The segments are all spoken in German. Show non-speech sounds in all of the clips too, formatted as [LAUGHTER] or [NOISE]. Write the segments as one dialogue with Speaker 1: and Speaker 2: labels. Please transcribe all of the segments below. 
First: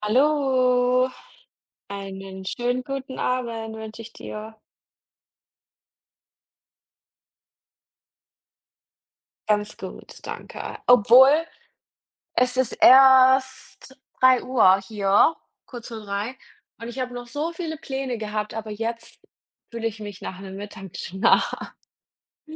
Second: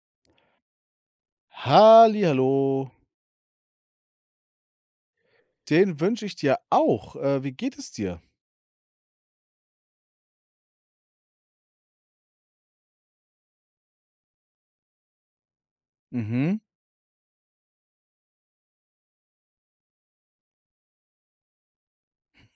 Speaker 1: Hallo, einen
Speaker 2: Hallihallo,
Speaker 1: schönen guten Abend wünsche ich dir.
Speaker 2: den wünsche ich dir auch. Wie geht es dir?
Speaker 1: Ganz gut, danke. Obwohl, es ist erst drei Uhr hier, kurz vor drei,
Speaker 2: Mhm.
Speaker 1: und ich habe noch so viele Pläne gehabt, aber jetzt fühle ich mich nach 'nem Mittagsschlaf. [LAUGHS]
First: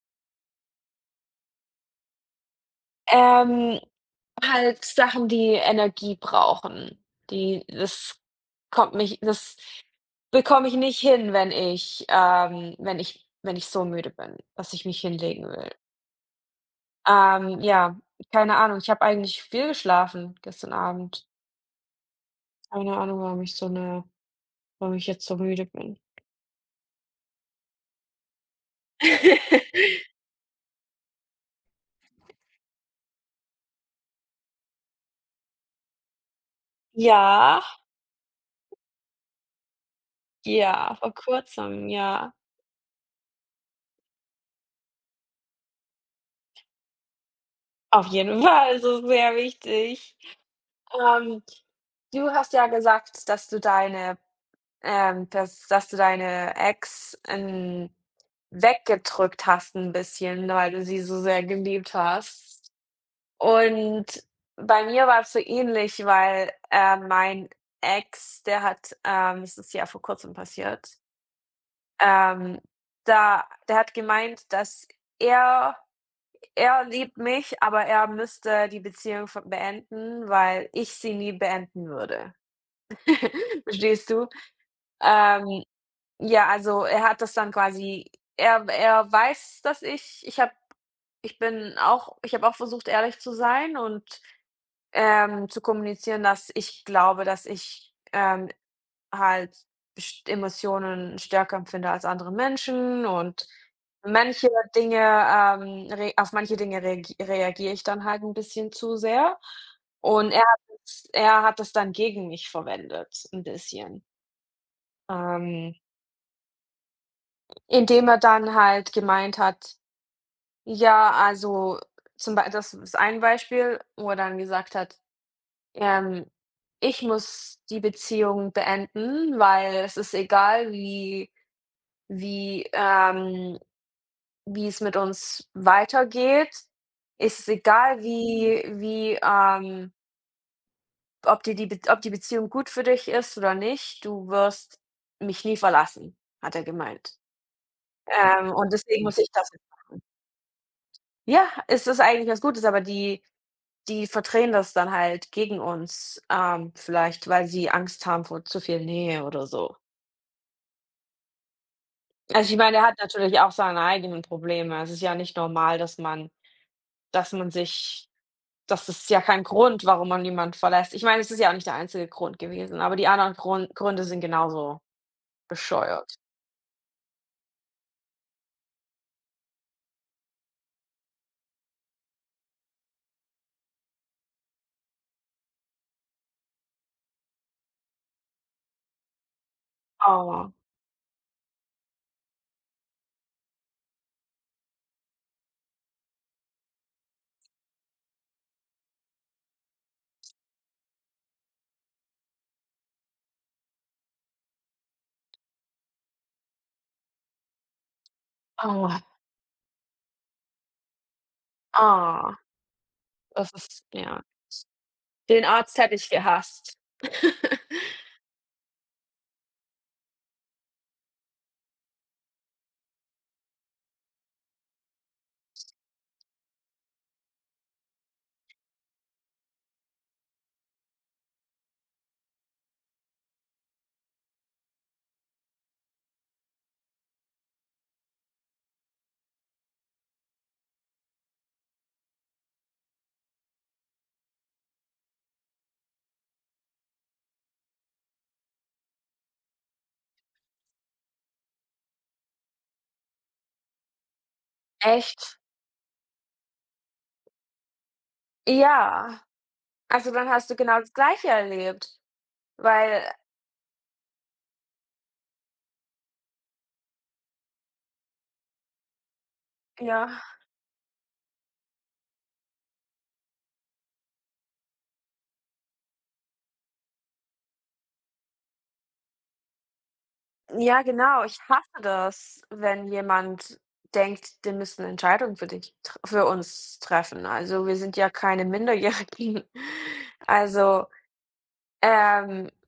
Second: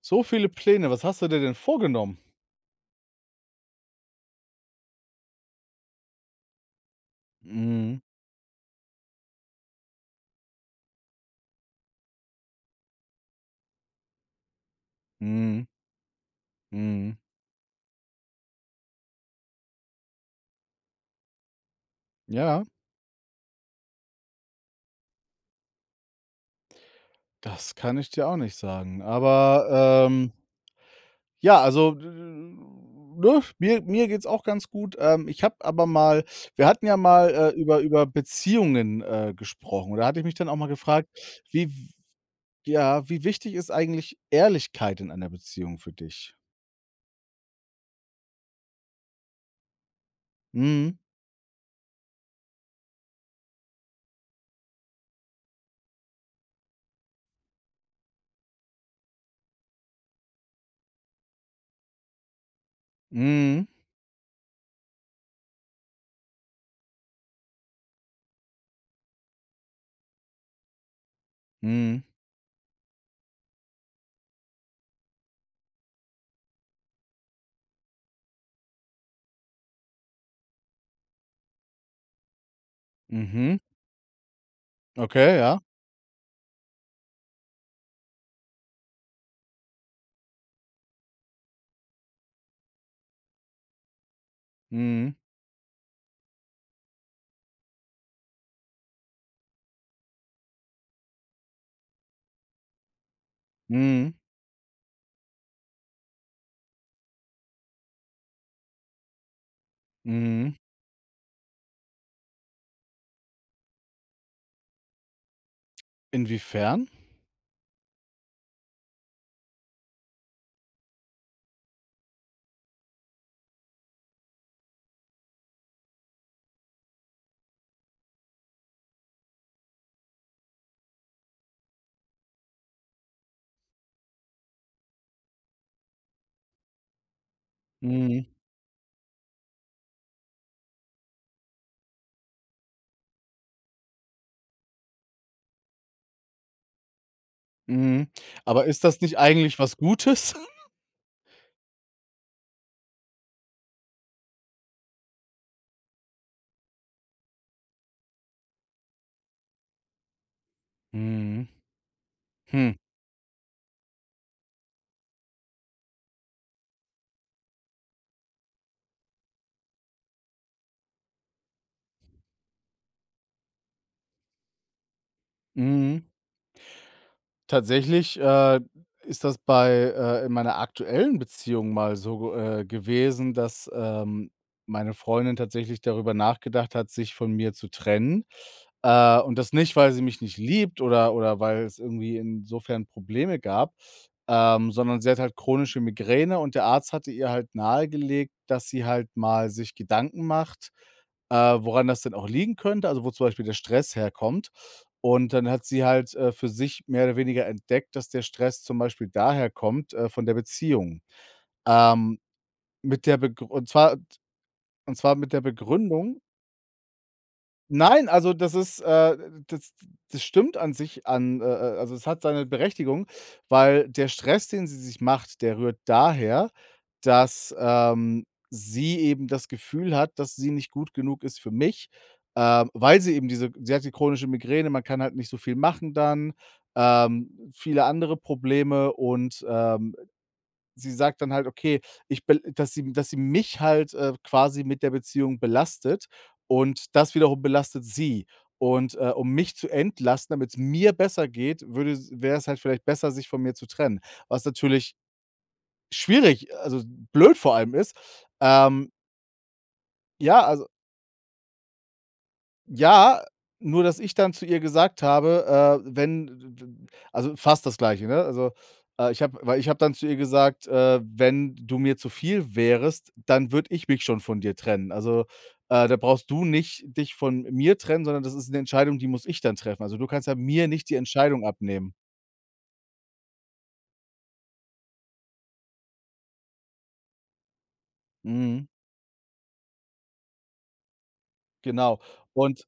Speaker 2: So viele Pläne, was hast du dir denn vorgenommen?
Speaker 1: Ähm, halt Sachen, die Energie brauchen, die
Speaker 2: Mhm,
Speaker 1: das kommt mich das bekomme ich nicht hin, wenn ich, wenn ich wenn ich so müde bin, dass ich mich hinlegen
Speaker 2: mhm,
Speaker 1: will.
Speaker 2: mhm.
Speaker 1: Ja, keine Ahnung. Ich habe eigentlich viel geschlafen gestern Abend.
Speaker 2: Ja,
Speaker 1: Keine Ahnung, warum ich so 'ne warum ich jetzt so müde bin.
Speaker 2: das kann ich dir auch nicht sagen. Aber,
Speaker 1: [LAUGHS]
Speaker 2: ähm, ja, also, d ne, mir geht's auch ganz gut. Ich habe aber mal wir hatten ja mal,
Speaker 1: Ja,
Speaker 2: über Beziehungen, gesprochen und da hatte ich mich dann auch mal
Speaker 1: ja,
Speaker 2: gefragt,
Speaker 1: vor
Speaker 2: wie w
Speaker 1: Kurzem, ja.
Speaker 2: ja, wie wichtig ist eigentlich Ehrlichkeit in einer Beziehung für dich?
Speaker 1: Auf jeden Fall, es ist sehr wichtig.
Speaker 2: Mhm,
Speaker 1: Ähm, du hast ja gesagt, dass du deine dass du deine Ex, weggedrückt hast ein bisschen, weil du sie so sehr geliebt hast.
Speaker 2: mhm.
Speaker 1: Und bei mir war es so ähnlich, weil, mein Ex, der hat, das ist ja vor Kurzem passiert,
Speaker 2: Mhm.
Speaker 1: ähm, da der hat gemeint, dass er er liebt mich, aber er müsste die Beziehung v beenden, weil ich sie nie beenden würde.
Speaker 2: Mhm.
Speaker 1: [LAUGHS] Verstehst du?
Speaker 2: Okay, ja.
Speaker 1: Ähm, ja, also er hat das dann quasi er er weiß, dass ich ich habe ich bin auch ich habe auch versucht, ehrlich zu sein und
Speaker 2: Mhm.
Speaker 1: Zu kommunizieren, dass ich glaube, dass ich, halt best Emotionen stärker empfinde als andere Menschen und
Speaker 2: Mhm.
Speaker 1: manche Dinge, re auf manche Dinge reagi reagiere ich dann halt ein bisschen zu sehr. Und er
Speaker 2: Mhm.
Speaker 1: hat es er hat das dann gegen mich verwendet ein bisschen. ähm,
Speaker 2: Inwiefern?
Speaker 1: Indem er dann halt gemeint hat ja, also, zum Beispiel das ist ein Beispiel, wo er dann gesagt hat: Ähm, ich muss die Beziehung beenden, weil es ist egal, wie wie, wie es mit uns weitergeht. Es ist egal,
Speaker 2: Mhm.
Speaker 1: wie wie, ob dir die Be ob die Beziehung gut für dich ist oder nicht, du wirst mich nie verlassen, hat er gemeint.
Speaker 2: Mhm. Aber
Speaker 1: Und
Speaker 2: ist das
Speaker 1: deswegen muss
Speaker 2: nicht
Speaker 1: ich das
Speaker 2: eigentlich
Speaker 1: jetzt
Speaker 2: was
Speaker 1: machen.
Speaker 2: Gutes? [LAUGHS]
Speaker 1: Ja, es ist eigentlich was Gutes, aber die die verdrehen das dann halt gegen uns, vielleicht, weil sie Angst haben vor zu viel Nähe oder so.
Speaker 2: Mhm.
Speaker 1: Also, ich
Speaker 2: Hm.
Speaker 1: meine, er hat natürlich auch seine eigenen Probleme. Es ist ja nicht normal, dass man sich das ist ja kein Grund, warum man jemand verlässt. Ich meine, es ist ja auch nicht der einzige Grund gewesen, aber die anderen Grund Gründe sind genauso
Speaker 2: Mhm.
Speaker 1: bescheuert.
Speaker 2: Tatsächlich, ist das bei in meiner aktuellen Beziehung mal so, gewesen, dass, meine Freundin tatsächlich darüber nachgedacht hat, sich von mir zu trennen. Und das nicht, weil sie mich nicht
Speaker 1: Oh,
Speaker 2: liebt oder weil es irgendwie insofern Probleme gab, sondern sie hat halt chronische Migräne und der Arzt hatte ihr halt nahegelegt, dass sie halt mal sich Gedanken macht woran das denn auch liegen könnte, also, wo zum Beispiel der Stress herkommt. Und dann hat sie halt, für sich mehr oder weniger entdeckt, dass der Stress zum
Speaker 1: oh,
Speaker 2: Beispiel daher kommt, von der Beziehung. Ähm,
Speaker 1: oh,
Speaker 2: mit der Begrü
Speaker 1: das
Speaker 2: und
Speaker 1: ist
Speaker 2: zwar
Speaker 1: ja.
Speaker 2: und zwar mit der
Speaker 1: Den Arzt hätte ich
Speaker 2: Begründung.
Speaker 1: gehasst. [LAUGHS]
Speaker 2: Nein, also das ist, das das stimmt an sich an also es hat seine Berechtigung, weil der Stress, den sie sich macht, der rührt daher, dass, sie eben das Gefühl hat, dass sie nicht gut genug ist für mich, weil sie eben diese sie hat die chronische Migräne, man kann halt nicht so viel machen dann, viele andere Probleme und, sie sagt dann halt, okay, ich bel dass sie mich halt, quasi mit der Beziehung belastet und das wiederum belastet sie. Und, um mich zu entlasten, damit es mir besser geht, würde wäre es halt vielleicht besser, sich von mir zu trennen. Was natürlich
Speaker 1: Echt?
Speaker 2: schwierig, also blöd vor allem ist. Ähm,
Speaker 1: Ja. Also, dann
Speaker 2: ja,
Speaker 1: hast du
Speaker 2: also,
Speaker 1: genau das Gleiche erlebt, weil
Speaker 2: ja, nur dass ich dann zu ihr gesagt habe, wenn d d also fast das Gleiche, ne? Also, ich habe dann zu ihr
Speaker 1: ja.
Speaker 2: gesagt: Wenn du mir zu viel wärest, dann würde ich mich schon von dir trennen. Also, da brauchst du nicht dich von mir trennen, sondern das ist eine Entscheidung, die muss ich dann treffen. Also, du kannst ja mir
Speaker 1: Ja,
Speaker 2: nicht die
Speaker 1: genau. Ich
Speaker 2: Entscheidung
Speaker 1: hasse
Speaker 2: abnehmen."
Speaker 1: das, wenn jemand denkt, die müssen Entscheidungen für dich tr für uns treffen. Also, wir sind ja keine
Speaker 2: Mhm,
Speaker 1: Minderjährigen. [LAUGHS] Also,
Speaker 2: genau.
Speaker 1: ähm,
Speaker 2: Und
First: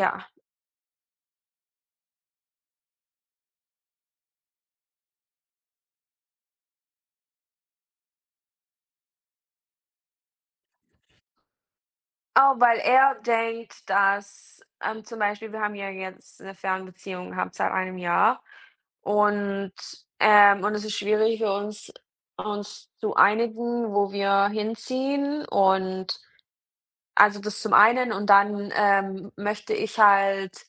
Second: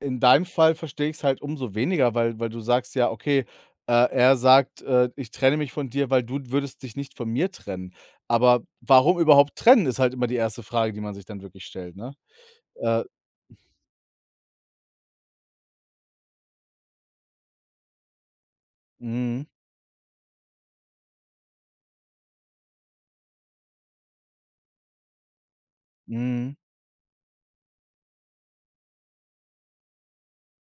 Speaker 2: In deinem Fall verstehe ich es halt umso weniger, weil du sagst ja, okay, er sagt: „Ich trenne mich von dir, weil du würdest dich nicht von mir trennen." Aber warum überhaupt trennen, ist halt immer die erste Frage, die man sich dann wirklich stellt, ne?
Speaker 1: Oh, weil
Speaker 2: Äh,
Speaker 1: er denkt, dass, zum Beispiel, wir haben ja jetzt eine Fernbeziehung gehabt seit einem Jahr
Speaker 2: mhm,
Speaker 1: und, und es ist schwierig für uns, uns zu einigen, wo wir hinziehen und
Speaker 2: mhm,
Speaker 1: also, das zum einen und dann, möchte ich halt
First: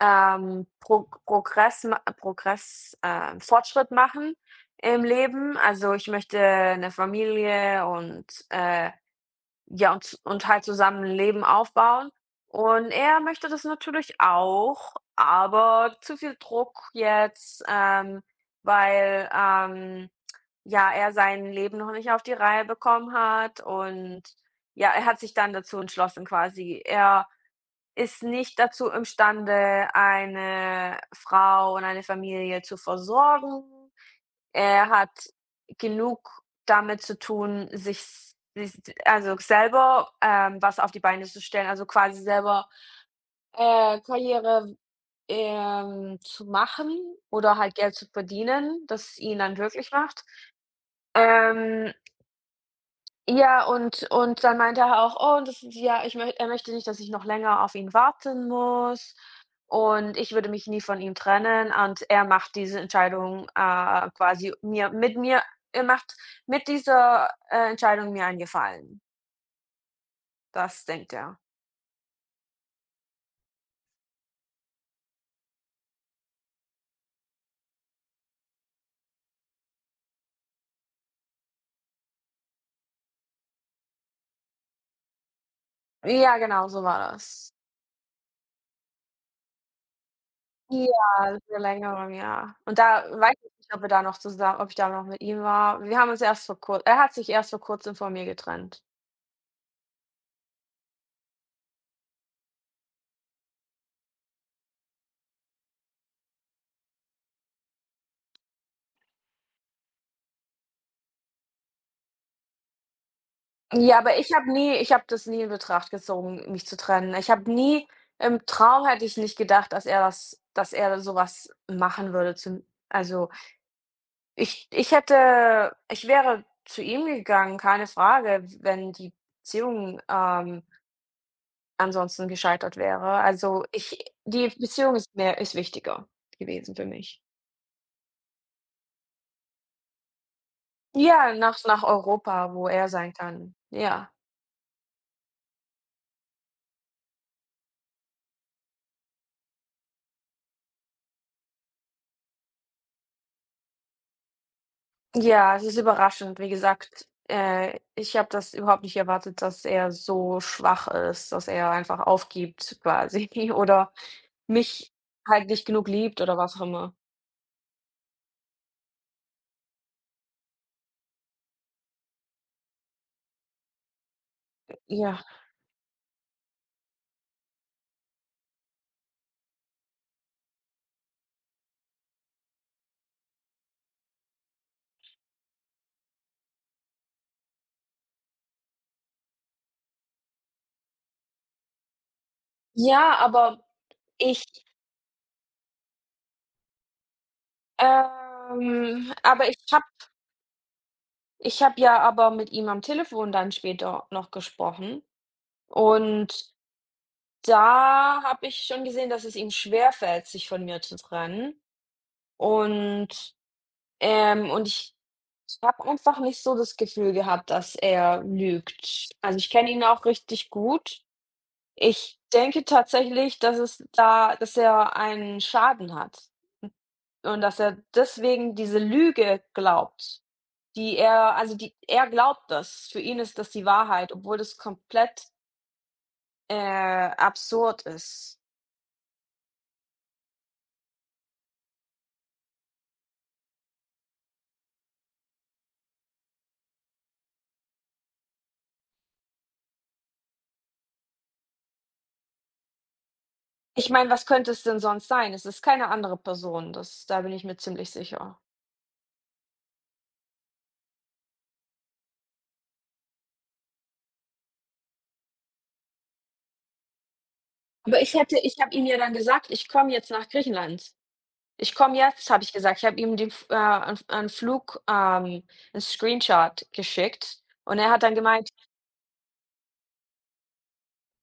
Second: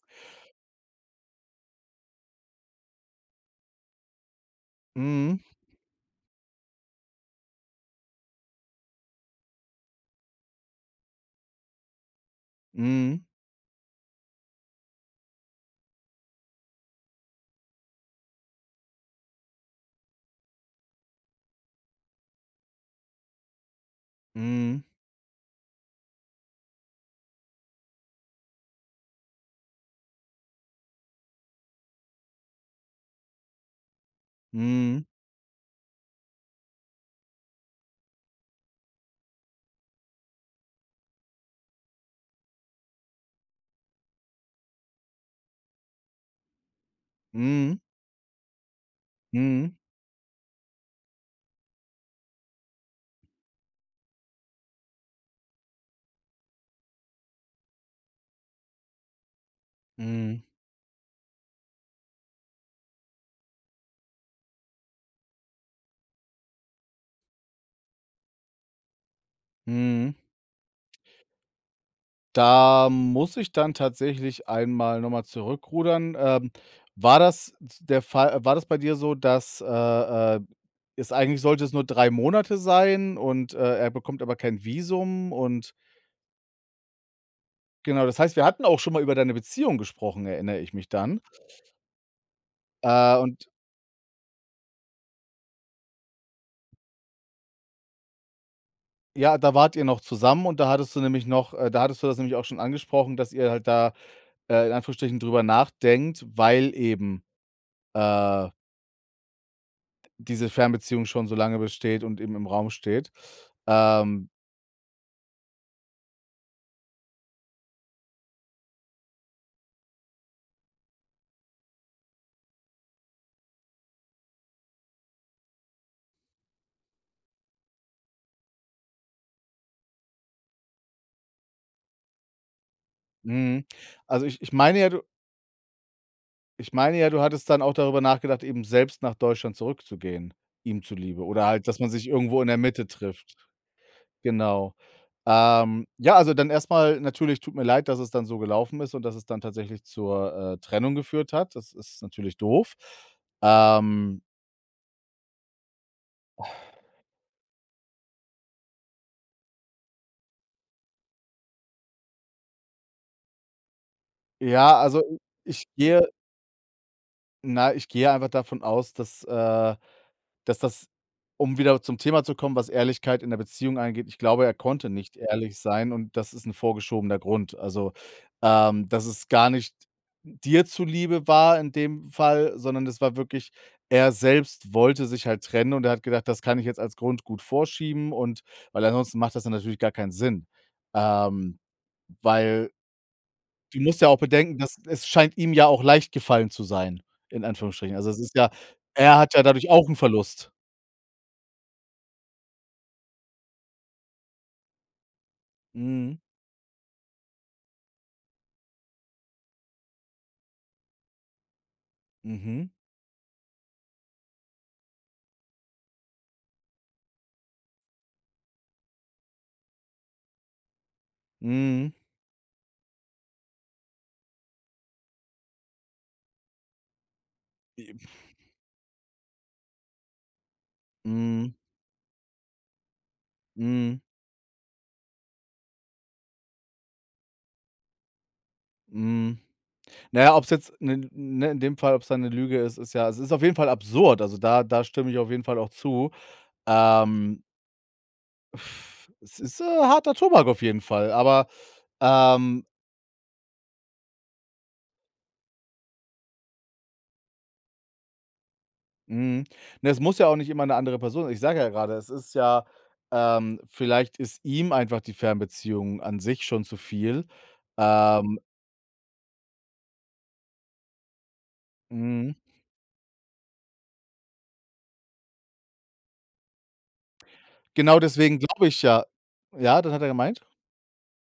Speaker 1: Prog Progress ma Progress Fortschritt machen im
Speaker 2: mhm,
Speaker 1: Leben. Also, ich möchte eine Familie und, ja, und halt zusammen 'n Leben aufbauen. Und er
Speaker 2: mhm,
Speaker 1: möchte das natürlich auch, aber zu viel Druck jetzt, weil, ja, er sein Leben noch nicht auf die Reihe bekommen hat und
Speaker 2: mhm,
Speaker 1: ja, er hat sich dann dazu entschlossen quasi. Er ist nicht dazu imstande, eine Frau und eine Familie zu versorgen. Er
Speaker 2: mhm,
Speaker 1: hat genug damit zu tun, sich s sich also selber, was auf die Beine zu stellen, also quasi selber, Karriere, zu machen oder halt
Speaker 2: mhm,
Speaker 1: Geld zu verdienen, das ihn dann
Speaker 2: mhm,
Speaker 1: glücklich macht. Ähm Ja, und dann meinte er auch: „Oh, das ist ja ich möcht er möchte nicht, dass ich noch länger auf ihn warten muss und ich
Speaker 2: mhm,
Speaker 1: würde mich nie von ihm trennen und er macht diese Entscheidung, quasi mir mit mir er macht mit dieser, Entscheidung mir einen Gefallen.“
Speaker 2: mhm.
Speaker 1: Das denkt er.
Speaker 2: Da muss ich dann tatsächlich einmal nochmal zurückrudern. War das war das bei dir so, dass, äh, es eigentlich sollte es nur 3 Monate sein und, er bekommt aber kein Visum und
Speaker 1: Ja, genau, so war das.
Speaker 2: genau, das heißt, wir hatten auch schon mal über deine Beziehung gesprochen, erinnere ich mich dann.
Speaker 1: Ja, seit Längerem, ja. Und da weiß
Speaker 2: Und
Speaker 1: ich nicht, ob wir da noch zusammen ob ich da noch mit ihm war. Wir haben uns erst vor kur er hat sich erst vor Kurzem von mir getrennt.
Speaker 2: ja, da wart ihr noch zusammen und da hattest du das nämlich auch schon angesprochen, dass ihr halt da, in Anführungsstrichen drüber nachdenkt, weil eben, äh Diese Fernbeziehung schon so lange besteht und eben im Raum steht.
Speaker 1: Ja, aber
Speaker 2: Ähm,
Speaker 1: ich habe nie ich habe das nie in Betracht gezogen, mich zu trennen. Ich habe nie im Traum hätte ich nicht gedacht, dass er das dass er so was machen würde zu also, ich hätte ich wäre zu ihm gegangen, keine Frage, wenn die Beziehung, ansonsten gescheitert wäre.
Speaker 2: mhm.
Speaker 1: Also, ich
Speaker 2: Also,
Speaker 1: die Beziehung ist mehr, ist wichtiger
Speaker 2: ich
Speaker 1: gewesen für
Speaker 2: meine ja, du
Speaker 1: mich.
Speaker 2: hattest dann auch darüber nachgedacht, eben selbst nach Deutschland zurückzugehen, ihm zuliebe
Speaker 1: Ja,
Speaker 2: oder
Speaker 1: nach
Speaker 2: halt, dass man sich irgendwo in
Speaker 1: Europa,
Speaker 2: der
Speaker 1: wo
Speaker 2: Mitte
Speaker 1: er sein
Speaker 2: trifft.
Speaker 1: kann. Ja.
Speaker 2: Genau. Ja, also dann erstmal natürlich tut mir leid, dass es dann so gelaufen ist und dass es dann tatsächlich zur, Trennung geführt hat. Das ist natürlich doof. Ähm,
Speaker 1: Ja, es ist überraschend. Wie gesagt, ich habe das überhaupt nicht erwartet, dass er so schwach ist, dass er einfach aufgibt quasi [LAUGHS] oder
Speaker 2: ja,
Speaker 1: mich
Speaker 2: also,
Speaker 1: halt
Speaker 2: ich
Speaker 1: nicht genug
Speaker 2: gehe
Speaker 1: liebt oder was auch immer.
Speaker 2: ich gehe einfach davon aus, dass, Dass das um wieder zum Thema zu kommen, was Ehrlichkeit in der Beziehung angeht, ich glaube, er konnte nicht
Speaker 1: Ja.
Speaker 2: ehrlich sein und das ist ein vorgeschobener Grund. Also, dass es gar nicht dir zuliebe war in dem Fall, sondern es war wirklich er selbst wollte sich halt trennen und er hat gedacht: „Das kann ich jetzt als Grund gut vorschieben" und weil ansonsten macht das dann natürlich gar keinen Sinn. Ähm, weil
Speaker 1: Ja,
Speaker 2: du musst ja auch
Speaker 1: ich,
Speaker 2: bedenken, dass es scheint ihm ja auch leicht gefallen zu sein, in Anführungsstrichen. Also, es ist ja er hat ja
Speaker 1: aber
Speaker 2: dadurch auch einen Verlust.
Speaker 1: ich habe ja aber mit ihm am Telefon dann später noch gesprochen
Speaker 2: Mhm.
Speaker 1: und da habe ich schon gesehen, dass es ihm schwerfällt, sich von mir zu trennen
Speaker 2: Mhm.
Speaker 1: und und ich habe einfach nicht so das Gefühl gehabt, dass er lügt. Also, ich kenne ihn auch richtig gut.
Speaker 2: Mhm.
Speaker 1: Ich denke tatsächlich, dass es da dass er einen Schaden hat und dass er deswegen diese Lüge glaubt, die er
Speaker 2: Mhm.
Speaker 1: also, die er glaubt das. Für ihn ist das die
Speaker 2: Mhm.
Speaker 1: Wahrheit, obwohl das komplett, äh, absurd ist.
Speaker 2: Mhm. Na ja, ob's jetzt 'ne ne, in dem Fall, ob es eine Lüge ist, ist ja es ist auf jeden Fall absurd. Also, da stimme ich auf jeden Fall auch zu. Ähm, pff, es ist, harter Tobak auf jeden Fall, aber, ähm
Speaker 1: Ich meine, was könnte es denn sonst sein? Es ist keine andere Person, das da bin ich mir ziemlich sicher.
Speaker 2: mhm. Ne, es muss ja auch nicht immer eine andere Person, ich sage ja gerade, es ist ja vielleicht ist ihm einfach die Fernbeziehung an sich schon zu viel.
Speaker 1: Aber ich hätte
Speaker 2: Ähm,
Speaker 1: ich habe ihm ja dann gesagt: „Ich komme jetzt nach Griechenland. Ich komme jetzt“,
Speaker 2: mhm.
Speaker 1: habe ich gesagt. Ich habe ihm den F 'n einen Flug 'n Screenshot geschickt und er
Speaker 2: Genau
Speaker 1: hat dann
Speaker 2: deswegen
Speaker 1: gemeint
Speaker 2: glaube ich ja, ja, das hat er gemeint?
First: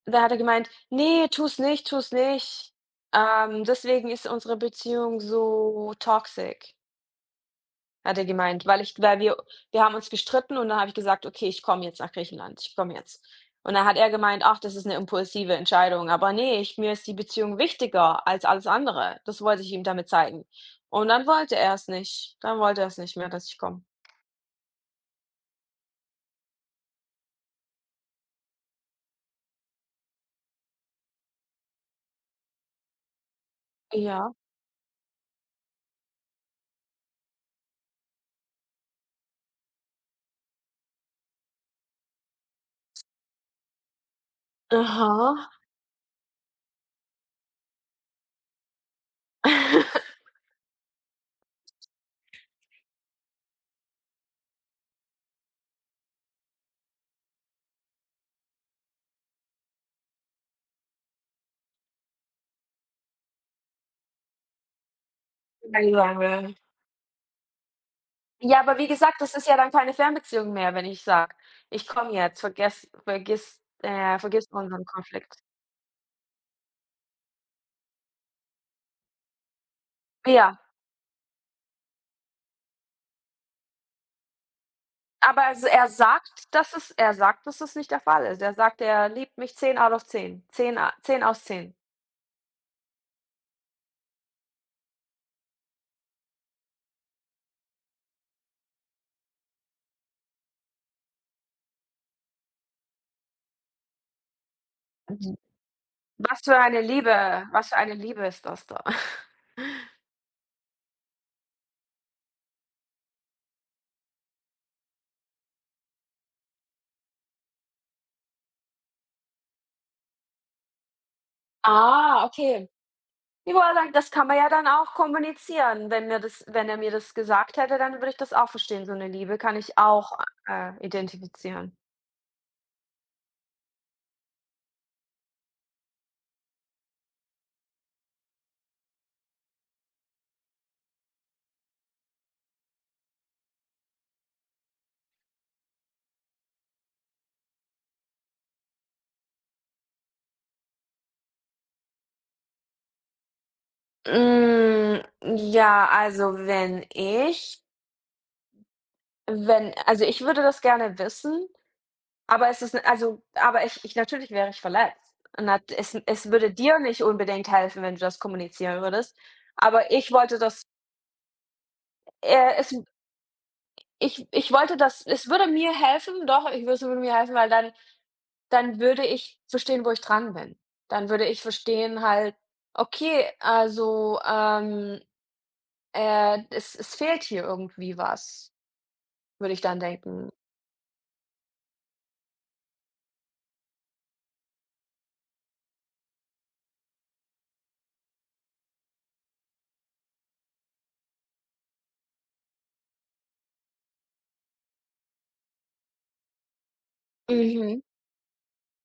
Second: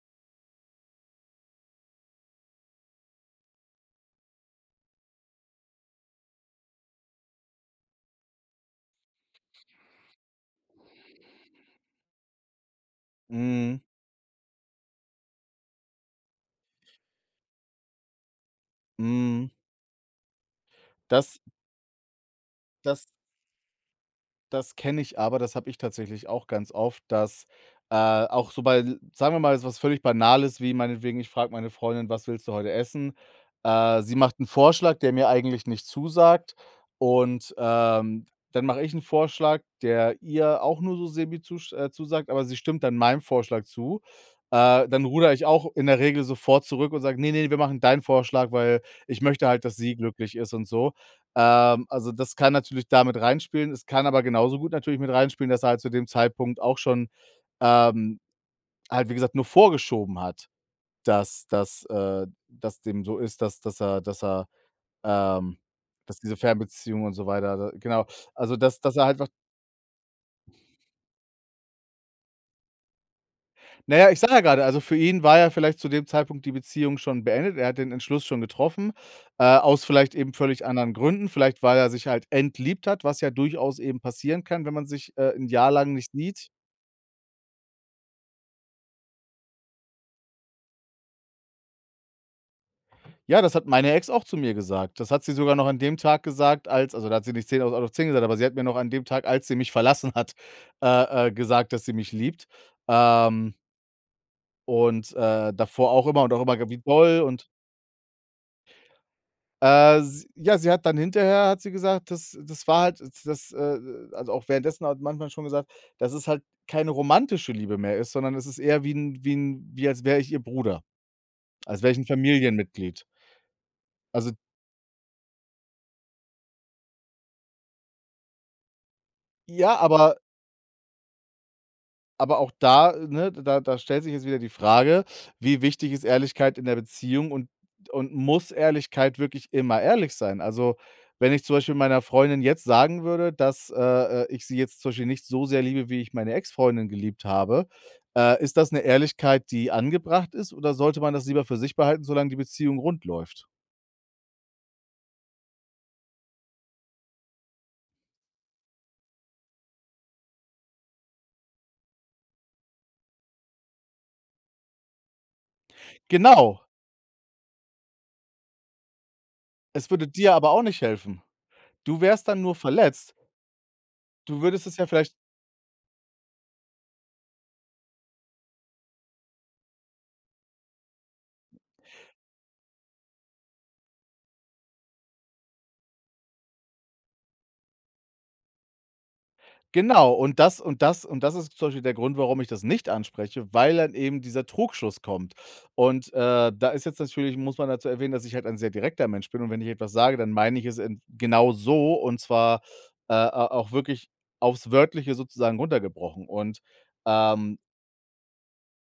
Speaker 1: da hat er gemeint: „Ne, tu's nicht, tu's nicht. Deswegen ist unsere Beziehung so toxic.“ Hat er gemeint, weil ich weil wir haben uns gestritten und dann habe ich gesagt: „Okay, ich komme jetzt nach Griechenland, ich komme jetzt.“ Und
Speaker 2: Mhm,
Speaker 1: dann hat er gemeint: „Ach, das ist eine impulsive Entscheidung.“ Aber nee, ich mir ist die Beziehung wichtiger als alles andere. Das
Speaker 2: mhm.
Speaker 1: wollte ich ihm damit zeigen. Und dann
Speaker 2: Das
Speaker 1: wollte er es nicht. Dann wollte er es
Speaker 2: das
Speaker 1: nicht mehr, dass ich komme.
Speaker 2: das kenne ich aber, das habe ich tatsächlich auch ganz oft, dass, auch so bei sagen wir mal, jetzt was völlig Banales, wie meinetwegen, ich frage meine Freundin: „Was willst du heute essen?" Sie
Speaker 1: Ja.
Speaker 2: macht einen Vorschlag, der mir eigentlich nicht zusagt und, dann mache ich einen Vorschlag, der ihr auch nur so semi zusch zusagt, aber sie stimmt dann meinem Vorschlag zu. Dann ruder ich
Speaker 1: Aha.
Speaker 2: auch in der Regel sofort zurück und sage: nee, nee, wir machen deinen Vorschlag, weil ich möchte halt, dass sie
Speaker 1: [LAUGHS]
Speaker 2: glücklich ist und so." Also, das kann natürlich damit reinspielen. Es kann aber genauso gut natürlich mit reinspielen, dass er halt zu dem Zeitpunkt auch schon, ähm, halt, wie gesagt, nur vorgeschoben hat, dass dem so ist, dass er ähm
Speaker 1: Nein, sagen
Speaker 2: dass diese
Speaker 1: Langsame.
Speaker 2: Fernbeziehung und so weiter da genau. Also,
Speaker 1: Ja, aber
Speaker 2: dass
Speaker 1: wie
Speaker 2: dass er halt
Speaker 1: gesagt,
Speaker 2: einfach
Speaker 1: das ist ja dann keine Fernbeziehung mehr, wenn ich sage: „Ich komme jetzt, vergess vergiss
Speaker 2: naja, ich sage ja
Speaker 1: vergiss
Speaker 2: grade, also,
Speaker 1: unseren
Speaker 2: für ihn
Speaker 1: Konflikt.“
Speaker 2: war ja vielleicht zu dem Zeitpunkt die Beziehung schon beendet. Er hat den Entschluss schon getroffen, aus vielleicht eben
Speaker 1: Ja.
Speaker 2: völlig anderen Gründen. Vielleicht, weil er sich halt entliebt hat, was ja durchaus eben passieren kann, wenn man sich, 'n
Speaker 1: Aber s
Speaker 2: Jahr
Speaker 1: er
Speaker 2: lang nicht sieht.
Speaker 1: sagt, dass es er sagt, dass es nicht der Fall ist. Er sagt, er liebt mich zehn out of zehn zehn a 10 aus 10.
Speaker 2: Ja, das hat meine Ex auch zu mir gesagt. Das hat sie sogar noch an dem Tag gesagt, als also, da hat sie nicht 10 aus out of gesagt, aber sie hat mir noch an dem Tag, als sie mich verlassen hat, [LAUGHS] gesagt, dass sie mich liebt. Ähm, und,
Speaker 1: Mhm.
Speaker 2: davor auch immer und
Speaker 1: Was
Speaker 2: auch immer
Speaker 1: für
Speaker 2: g wie
Speaker 1: eine
Speaker 2: toll
Speaker 1: Liebe
Speaker 2: und,
Speaker 1: was für eine Liebe ist das da? [LAUGHS]
Speaker 2: s ja, sie hat dann hinterher hat sie gesagt, das war halt das, also, auch währenddessen hat manchmal schon gesagt, dass es halt keine romantische Liebe mehr ist, sondern es ist eher wie als wäre ich ihr Bruder, als wäre ich 'n
Speaker 1: Ah, okay.
Speaker 2: Familienmitglied.
Speaker 1: Ich aber sagen, das kann
Speaker 2: Also,
Speaker 1: man ja dann auch kommunizieren. Wenn mir das wenn er mir das gesagt hätte, dann würde ich das auch verstehen. So eine Liebe kann
Speaker 2: ja,
Speaker 1: ich
Speaker 2: aber
Speaker 1: auch, identifizieren.
Speaker 2: Auch da, ne, da stellt sich jetzt wieder die Frage, wie wichtig ist Ehrlichkeit in der Beziehung und muss Ehrlichkeit wirklich immer ehrlich sein? Also, wenn ich zum Beispiel meiner Freundin jetzt sagen würde, dass, ich sie jetzt zum Beispiel nicht so sehr liebe, wie ich meine Ex-Freundin geliebt habe, ist das eine Ehrlichkeit, die angebracht ist, oder sollte man das lieber für sich behalten, solange die Beziehung rund läuft?
Speaker 1: Hm, ja, also, wenn ich wenn also, ich würde das gerne wissen. Aber es ist 'ne also, aber ich natürlich wäre ich verletzt. Nat es es würde
Speaker 2: Genau,
Speaker 1: dir nicht unbedingt helfen, wenn du das kommunizieren würdest.
Speaker 2: es
Speaker 1: Aber
Speaker 2: würde
Speaker 1: ich
Speaker 2: dir
Speaker 1: wollte
Speaker 2: aber
Speaker 1: das
Speaker 2: auch nicht helfen. Du wärst dann nur
Speaker 1: es
Speaker 2: verletzt.
Speaker 1: ich
Speaker 2: Du
Speaker 1: ich
Speaker 2: würdest es
Speaker 1: wollte
Speaker 2: ja
Speaker 1: das
Speaker 2: vielleicht.
Speaker 1: es würde mir helfen, doch, ich würde, es würde mir helfen, weil dann würde ich verstehen, wo ich dran bin. Dann würde ich verstehen halt: „Okay, also, es es fehlt hier irgendwie was“, würde ich dann
Speaker 2: Genau,
Speaker 1: denken.
Speaker 2: und das ist zum Beispiel der Grund, warum ich das nicht anspreche, weil dann eben dieser Trugschluss kommt. Und, da ist jetzt natürlich muss man dazu erwähnen, dass ich halt ein sehr direkter Mensch bin und wenn ich etwas sage, dann meine ich es in genau so und zwar, a auch wirklich aufs Wörtliche sozusagen runtergebrochen. Und, ähm,
Speaker 1: Mhm.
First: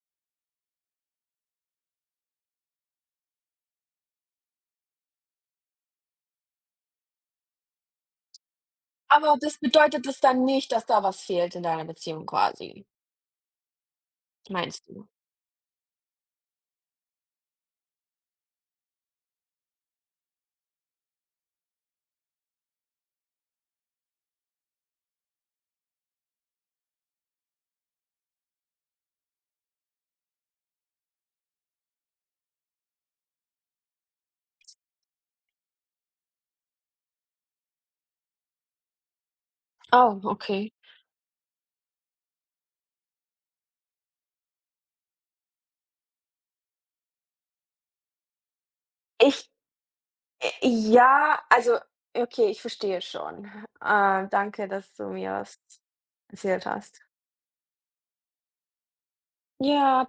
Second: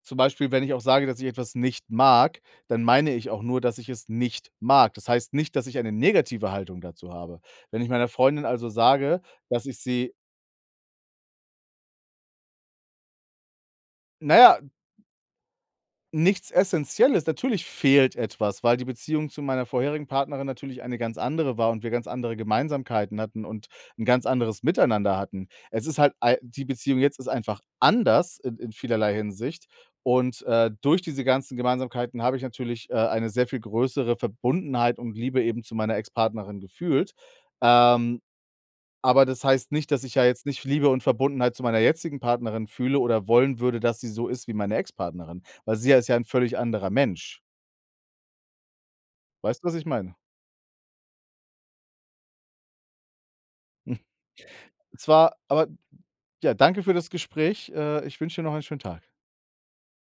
Speaker 2: zum Beispiel, wenn ich auch sage, dass ich etwas nicht mag, dann meine ich auch nur, dass ich es nicht mag. Das heißt nicht, dass ich eine negative Haltung dazu habe. Wenn ich meiner Freundin also sage,
Speaker 1: Aber das
Speaker 2: dass ich
Speaker 1: bedeutet
Speaker 2: sie,
Speaker 1: es dann nicht, dass da was fehlt in deiner Beziehung quasi,
Speaker 2: naja.
Speaker 1: meinst du?
Speaker 2: Nichts Essentielles. Natürlich fehlt etwas, weil die Beziehung zu meiner vorherigen Partnerin natürlich eine ganz andere war und wir ganz andere Gemeinsamkeiten hatten und ein ganz anderes Miteinander hatten. Es ist halt ei die Beziehung jetzt ist einfach anders in vielerlei Hinsicht und, durch diese ganzen Gemeinsamkeiten habe ich natürlich, eine sehr viel größere Verbundenheit und Liebe eben zu meiner Ex-Partnerin gefühlt. Ähm aber das heißt nicht, dass ich
Speaker 1: Oh,
Speaker 2: ja jetzt nicht
Speaker 1: okay.
Speaker 2: Liebe und Verbundenheit zu meiner jetzigen Partnerin fühle oder wollen würde, dass sie so ist wie meine Ex-Partnerin, weil sie ja ist ja ein völlig anderer Mensch.
Speaker 1: Ich
Speaker 2: Weißt du, was ich meine?
Speaker 1: ja, also okay, ich verstehe schon.
Speaker 2: [LAUGHS]
Speaker 1: Danke, dass
Speaker 2: Es
Speaker 1: du mir
Speaker 2: war
Speaker 1: das
Speaker 2: aber ja,
Speaker 1: erzählt
Speaker 2: danke für
Speaker 1: hast.
Speaker 2: das Gespräch. Ich wünsche dir noch einen schönen Tag.
Speaker 1: Ja,